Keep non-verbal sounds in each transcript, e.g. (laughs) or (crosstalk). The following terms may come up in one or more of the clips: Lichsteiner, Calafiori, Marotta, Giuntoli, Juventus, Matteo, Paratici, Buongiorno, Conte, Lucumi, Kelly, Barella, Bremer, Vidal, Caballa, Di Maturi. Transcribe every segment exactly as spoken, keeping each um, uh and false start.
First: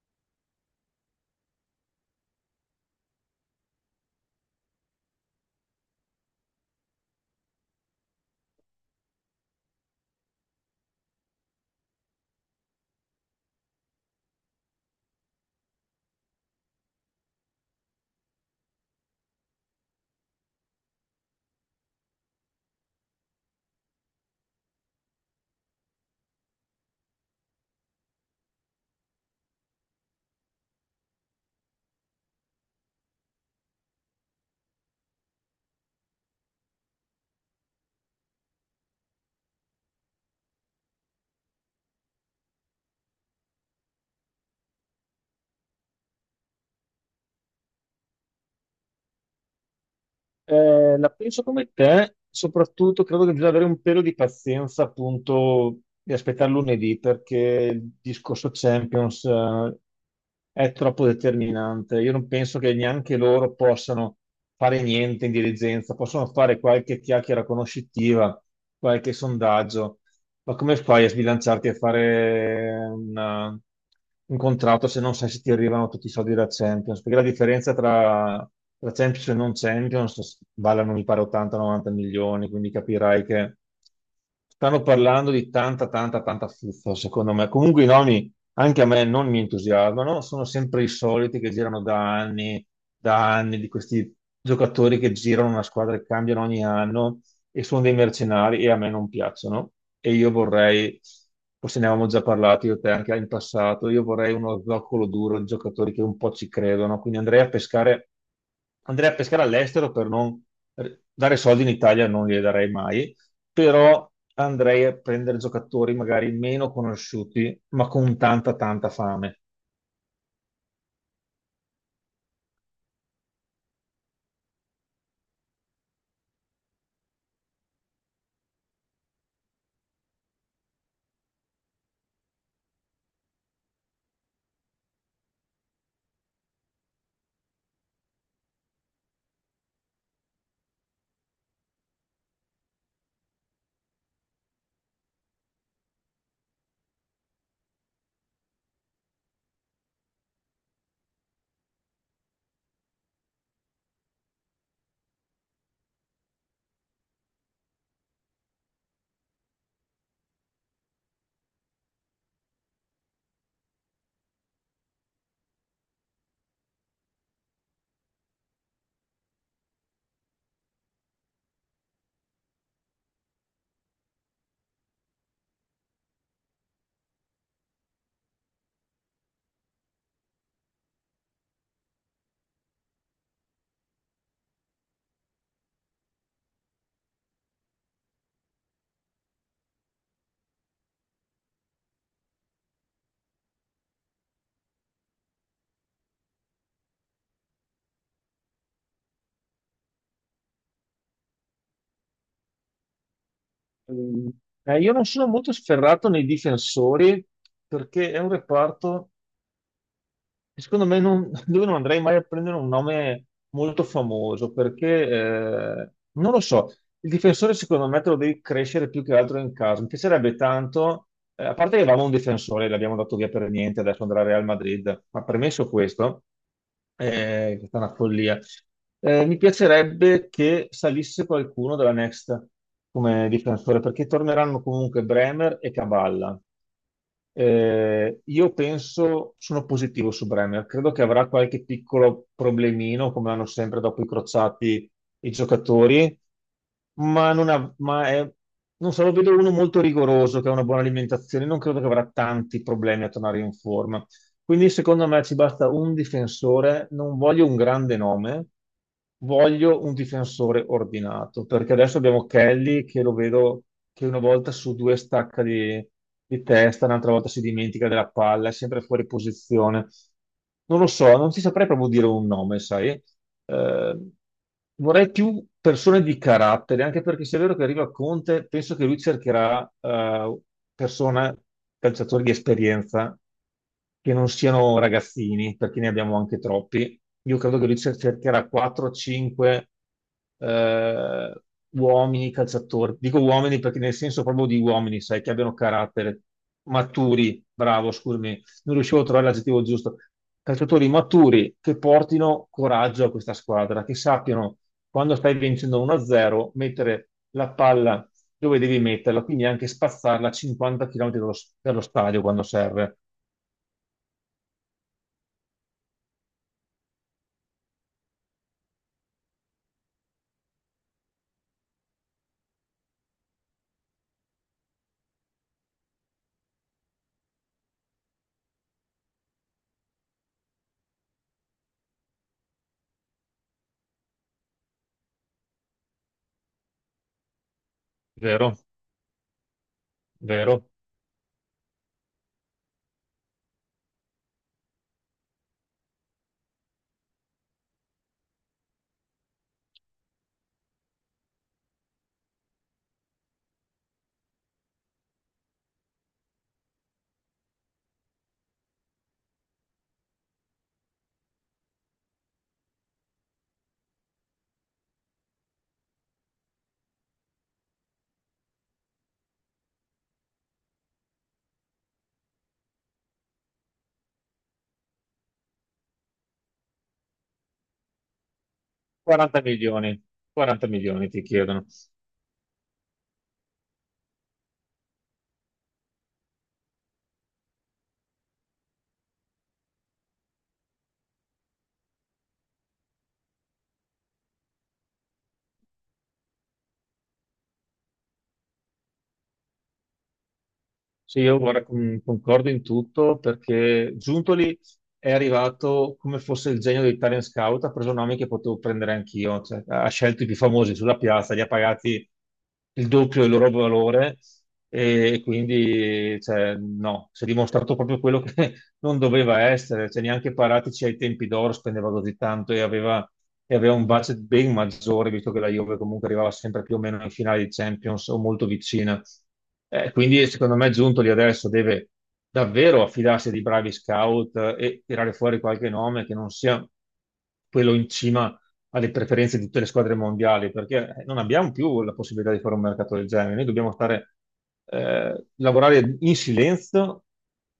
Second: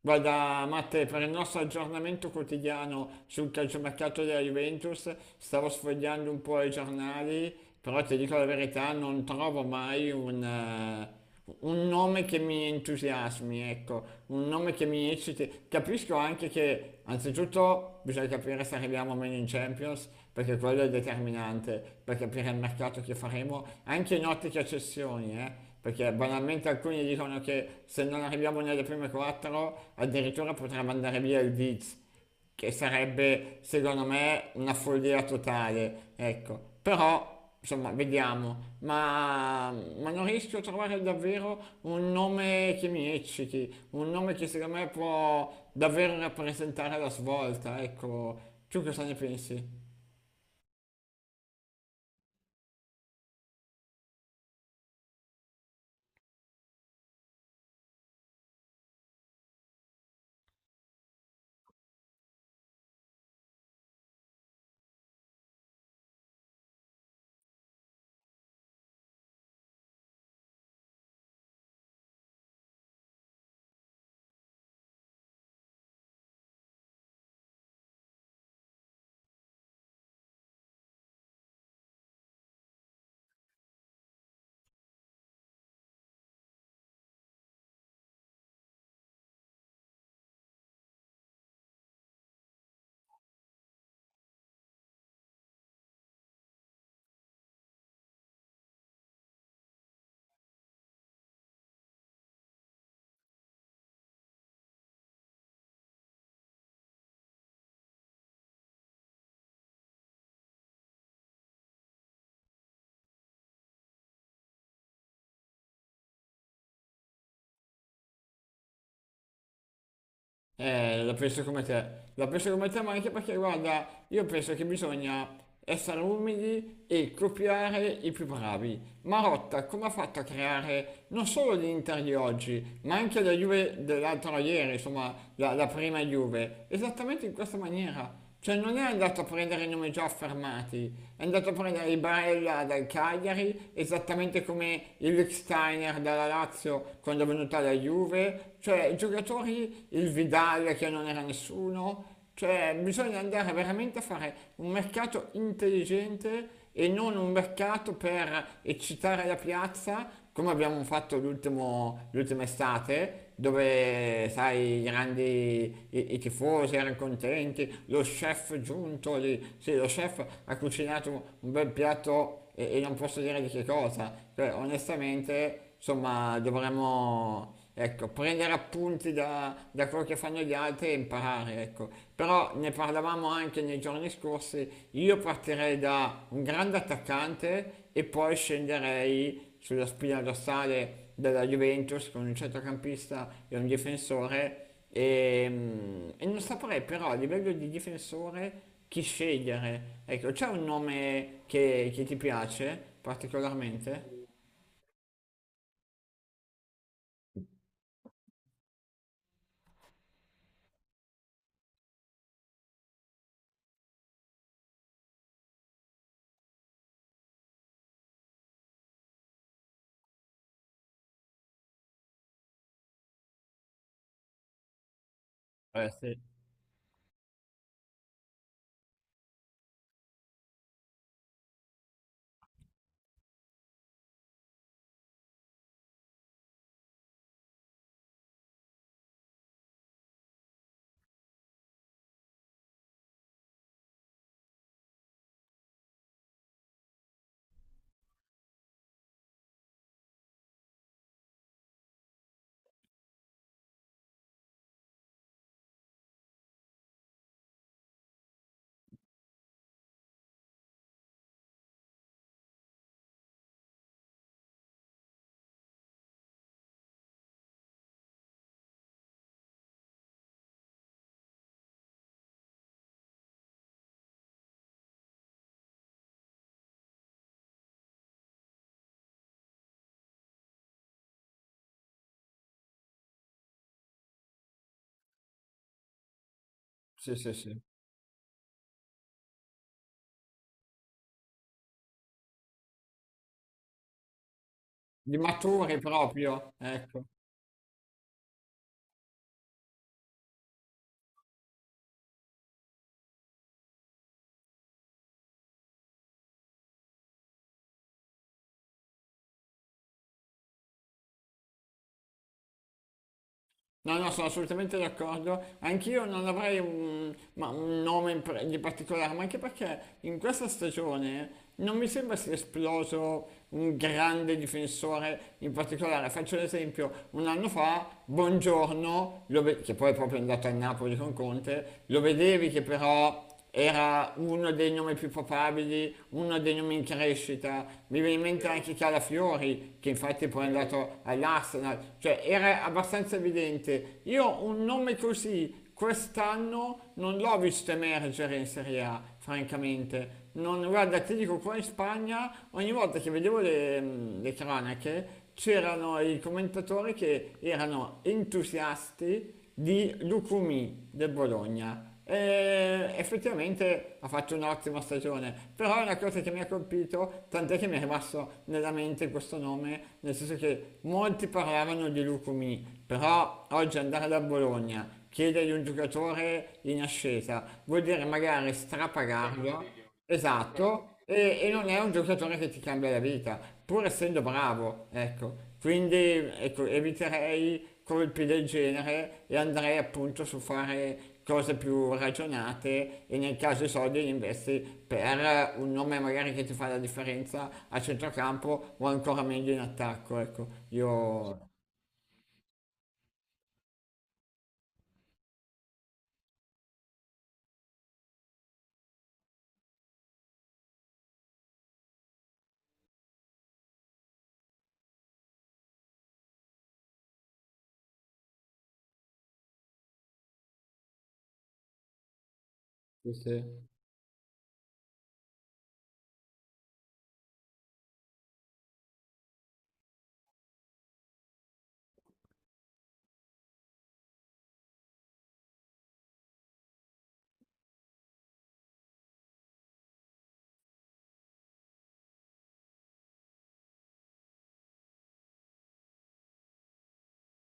Guarda, Matte, per il nostro aggiornamento quotidiano sul calciomercato della Juventus, stavo sfogliando un po' i giornali, però ti dico la verità, non trovo mai un, eh, un nome che mi entusiasmi, ecco, un nome che mi ecciti. Capisco anche che, anzitutto, bisogna capire se arriviamo o meno in Champions, perché quello è determinante per capire il mercato che faremo, anche in ottica cessioni, eh. Perché banalmente alcuni dicono che se non arriviamo nelle prime quattro addirittura potrebbe andare via il Viz, che sarebbe secondo me una follia totale, ecco. Però, insomma, vediamo. Ma, ma non riesco a trovare davvero un nome che mi ecciti, un nome che secondo me può davvero rappresentare la svolta, ecco. Tu cosa ne pensi? Eh, la penso come te, soprattutto credo che bisogna avere un pelo di pazienza, appunto, di aspettare lunedì perché il discorso Champions, eh, è troppo determinante. Io non penso che neanche loro possano fare niente in dirigenza, possono fare qualche chiacchiera conoscitiva, qualche sondaggio, ma come fai a sbilanciarti a fare una- un contratto se non sai se ti arrivano tutti i soldi della Champions? Perché la differenza tra, tra Champions e non Champions valano, mi pare, ottanta a novanta milioni, quindi capirai che stanno parlando di tanta, tanta, tanta fuffa, secondo me. Comunque i nomi, anche a me, non mi entusiasmano, sono sempre i soliti che girano da anni, da anni, di questi giocatori che girano una squadra e cambiano ogni anno e sono dei mercenari e a me non piacciono. E io vorrei, forse ne avevamo già parlato io e te anche in passato, io vorrei uno zoccolo duro di giocatori che un po' ci credono. Quindi andrei a pescare, andrei a pescare all'estero per non dare soldi in Italia, non li darei mai, però andrei a prendere giocatori magari meno conosciuti, ma con tanta, tanta fame. Eh, la penso come te, la penso come te, ma anche perché, guarda, io penso che bisogna essere umili e copiare i più bravi. Marotta, come ha fatto a creare non solo l'Inter di oggi, ma anche la Juve dell'altro ieri, insomma, la, la prima Juve, esattamente in questa maniera. Cioè non è andato a prendere i nomi già affermati, è andato a prendere i Barella dal Cagliari, esattamente come il Lichsteiner dalla Lazio quando è venuta la Juve, cioè giocatori, il Vidal che non era nessuno, cioè bisogna andare veramente a fare un mercato intelligente e non un mercato per eccitare la piazza, come abbiamo fatto l'ultimo- l'ultima estate, dove, sai, i grandi, i, i tifosi erano contenti, lo chef giunto lì, sì, lo chef ha cucinato un bel piatto e, e non posso dire di che cosa, cioè, onestamente, insomma, dovremmo... Ecco, prendere appunti da, da quello che fanno gli altri e imparare, ecco. Però ne parlavamo anche nei giorni scorsi, io partirei da un grande attaccante e poi scenderei sulla spina dorsale della Juventus con un centrocampista e un difensore e, mm, e non saprei però a livello di difensore chi scegliere. Ecco, c'è un nome che, che ti piace particolarmente? Mm. Eh, io non sono molto sferrato nei difensori perché è un reparto Secondo me non, (laughs) Dove non andrei mai a prendere un nome molto famoso perché eh, non lo so, il difensore secondo me te lo devi crescere più che altro in casa. Mi piacerebbe tanto, eh, a parte che avevamo un difensore, l'abbiamo dato via per niente, adesso andrà al Real Madrid, ma premesso Eh sì, questo, eh, è stata una follia. Eh, mi piacerebbe che salisse qualcuno della Next come difensore, perché torneranno comunque Bremer e Caballa. Eh, io penso, sono positivo su Bremer, credo che avrà qualche piccolo problemino, come hanno sempre dopo i crociati i giocatori, ma, non, ha- ma è, non so, lo vedo uno molto rigoroso, che ha una buona alimentazione, non credo che avrà tanti problemi a tornare in forma. Quindi secondo me ci basta un difensore, non voglio un grande nome, voglio un difensore ordinato, perché adesso abbiamo Kelly che lo vedo che una volta su due stacca di, di testa, un'altra volta si dimentica della palla, è sempre fuori posizione. Non lo so, non ti saprei proprio dire un nome, sai? Eh, Vorrei più persone di carattere, anche perché se è vero che arriva Conte, penso che lui cercherà eh, persone, calciatori di esperienza che non siano ragazzini, perché ne abbiamo anche troppi. sì, sì, Io credo sì. che lui cer- cercherà quattro o cinque eh, uomini calciatori. Dico uomini perché nel senso proprio di uomini, Di sai, che abbiano Maturi carattere, proprio, ecco. maturi, bravo, scusami, non riuscivo a trovare l'aggettivo giusto. Calciatori maturi che portino coraggio a questa squadra, che sappiano quando stai vincendo uno a zero mettere la palla dove devi metterla, quindi anche spazzarla a cinquanta chilometri dallo dallo stadio quando serve. No, no, sono assolutamente d'accordo. Anch'io non avrei un, ma un nome in pre- di particolare, ma anche perché in questa stagione non mi sembra sia esploso un grande difensore in particolare. Faccio un esempio, un anno fa, Buongiorno, lo ve- che poi è proprio andato a Napoli con Conte, lo vedevi che però era uno dei nomi più papabili, uno dei nomi in crescita, mi viene in mente Vero, anche Calafiori, che infatti poi è vero. andato all'Arsenal, cioè era abbastanza evidente. Io un nome così quest'anno non l'ho visto emergere in Serie A, francamente. Non, guarda, ti dico, qua in Spagna ogni volta che vedevo le, le cronache c'erano i commentatori che erano entusiasti di Lucumi del Bologna e effettivamente ha fatto un'ottima stagione, però è una cosa che mi ha colpito, tant'è che mi è rimasto nella mente questo nome, nel senso che molti parlavano di Lucumi, però oggi andare da Bologna, chiedergli un giocatore in ascesa, vuol dire magari quaranta strapagarlo. milioni, quaranta Esatto, milioni ti e, e chiedono. non è un giocatore che ti cambia la vita, pur essendo bravo, ecco. Quindi ecco, eviterei colpi del genere e andrei appunto su fare cose più ragionate e nel caso i soldi li investi per un nome magari che ti fa la differenza a centrocampo o ancora meglio in attacco, ecco. Sì, io Io... guarda, con- concordo in tutto perché Giuntoli è arrivato come fosse il genio dei talent scout, ha preso nomi che potevo prendere anch'io, cioè, ha scelto i più famosi sulla piazza, li ha pagati il doppio del loro valore e quindi cioè, no, si è dimostrato proprio quello che (laughs) non doveva essere, cioè, neanche Paratici ai tempi d'oro spendeva così tanto e aveva Sì, sì. e aveva un budget ben maggiore, visto che la Juve comunque arrivava sempre più o meno in finale di Champions o molto vicina. Eh, quindi secondo me Giuntoli adesso deve davvero affidarsi a dei bravi scout eh, e tirare fuori qualche nome che non sia quello in cima alle preferenze di tutte le squadre mondiali, perché eh, non abbiamo più la possibilità di fare un mercato del genere. Noi dobbiamo stare, eh, lavorare in silenzio,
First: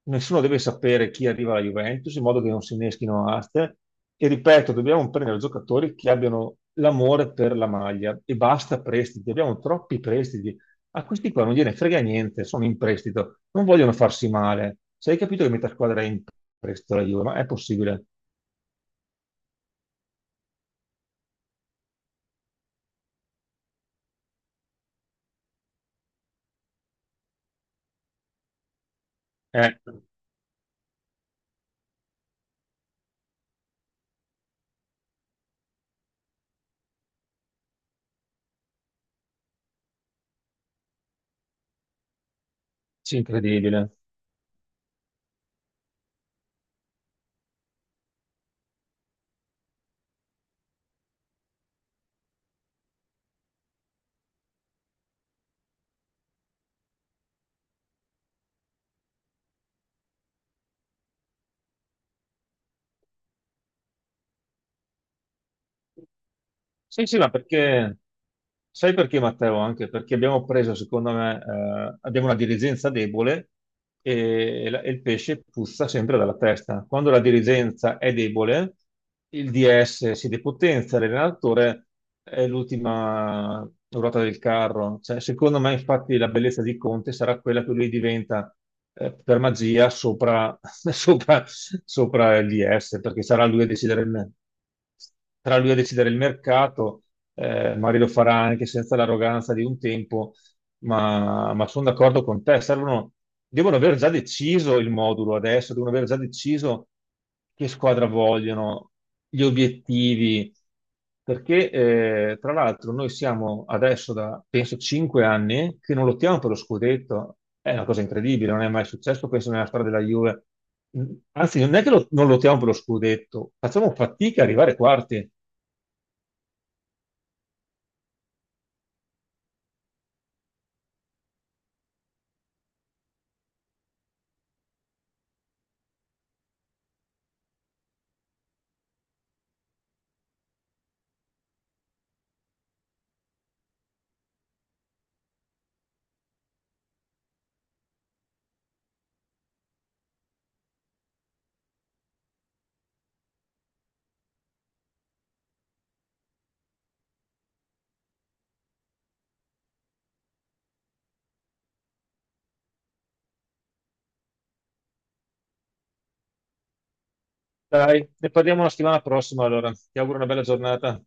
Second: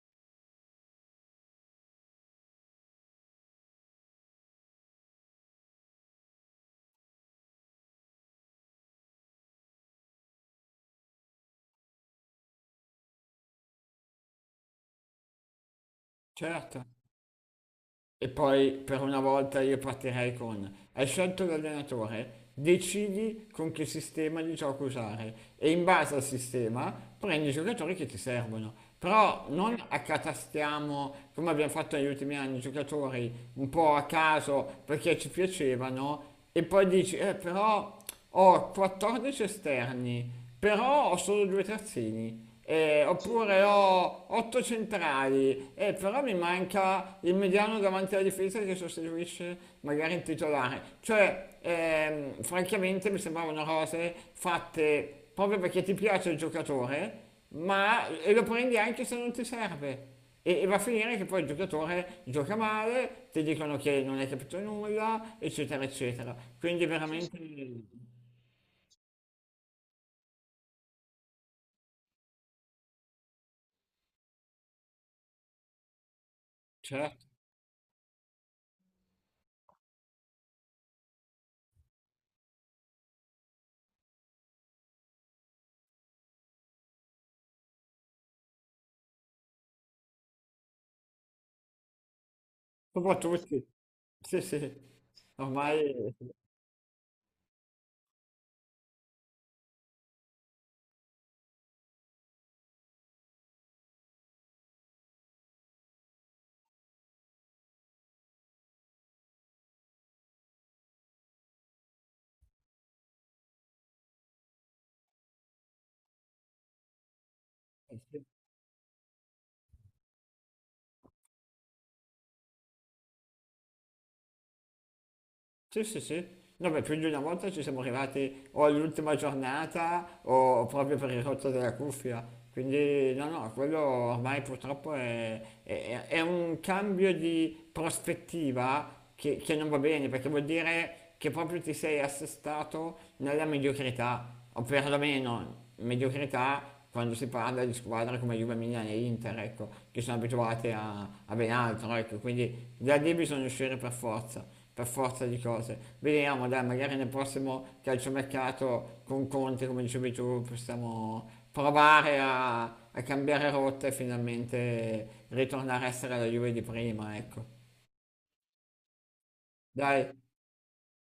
nessuno deve sapere chi arriva alla Juventus, in modo che non si inneschino aste. E ripeto, dobbiamo prendere giocatori che abbiano l'amore per la maglia e basta prestiti, abbiamo troppi prestiti. A questi qua non gliene frega niente, sono in prestito, non vogliono farsi male. Se hai capito che metà squadra è in Certo. prestito la Juve, ma è possibile? E poi per una volta io partirei con, hai scelto l'allenatore, decidi con che sistema di gioco usare e in base al sistema prendi i giocatori che ti servono. Però non È accatastiamo, come abbiamo fatto negli ultimi anni, giocatori un po' a caso perché ci piacevano e poi dici, eh però ho quattordici esterni, però ho solo due terzini. Eh, oppure incredibile. ho otto centrali, eh, però mi manca il mediano davanti alla difesa che sostituisce magari il titolare. Cioè, ehm, francamente mi sembravano cose fatte proprio perché ti piace il giocatore, ma e lo prendi anche se non ti serve. E, e va a finire che poi il giocatore gioca male, ti dicono che non hai capito nulla, eccetera, eccetera. Quindi Sì, sì, ma veramente. perché, sai perché Matteo? Anche perché abbiamo preso, secondo me, eh, abbiamo una dirigenza debole e, la- e il pesce puzza sempre dalla testa. Quando la Certo, dirigenza è debole, il D S si depotenzia, l'allenatore è l'ultima ruota del carro. Cioè, secondo me, infatti, la bellezza di Conte sarà quella che lui diventa, eh, per magia sopra, (laughs) sopra, sopra il D S, un po' perché sarà lui tutti, a decidere il me sì sì, sarà lui a decidere ormai il mercato, eh, magari lo farà anche senza l'arroganza di un tempo, ma, ma sono d'accordo con te, servono, devono aver già deciso il modulo adesso, devono aver già deciso che squadra vogliono, gli obiettivi, perché eh, tra l'altro noi siamo adesso da, penso, cinque anni che non lottiamo per lo scudetto, è una cosa incredibile, non è mai successo, penso, nella storia della Juve. Anzi, non è che lo- non lottiamo per lo scudetto, facciamo fatica a arrivare quarti. sì sì sì, no beh, più di una volta ci siamo arrivati o all'ultima giornata o proprio per il rotto della cuffia, quindi no no, quello ormai purtroppo è, è- è un cambio di prospettiva che, che non va bene perché vuol dire che proprio ti sei assestato nella mediocrità, o perlomeno mediocrità quando si parla di squadre come Juve, Milan e Inter, ecco, che sono abituate a, a ben altro, ecco, quindi da lì bisogna uscire per forza, per forza di cose. Vediamo, dai, magari nel prossimo calciomercato con Conte, come dicevi tu, possiamo provare a, a cambiare rotta e finalmente ritornare a essere la Juve di prima, ecco. Dai, ne parliamo la settimana prossima allora. Ti Dai, auguro una bella giornata.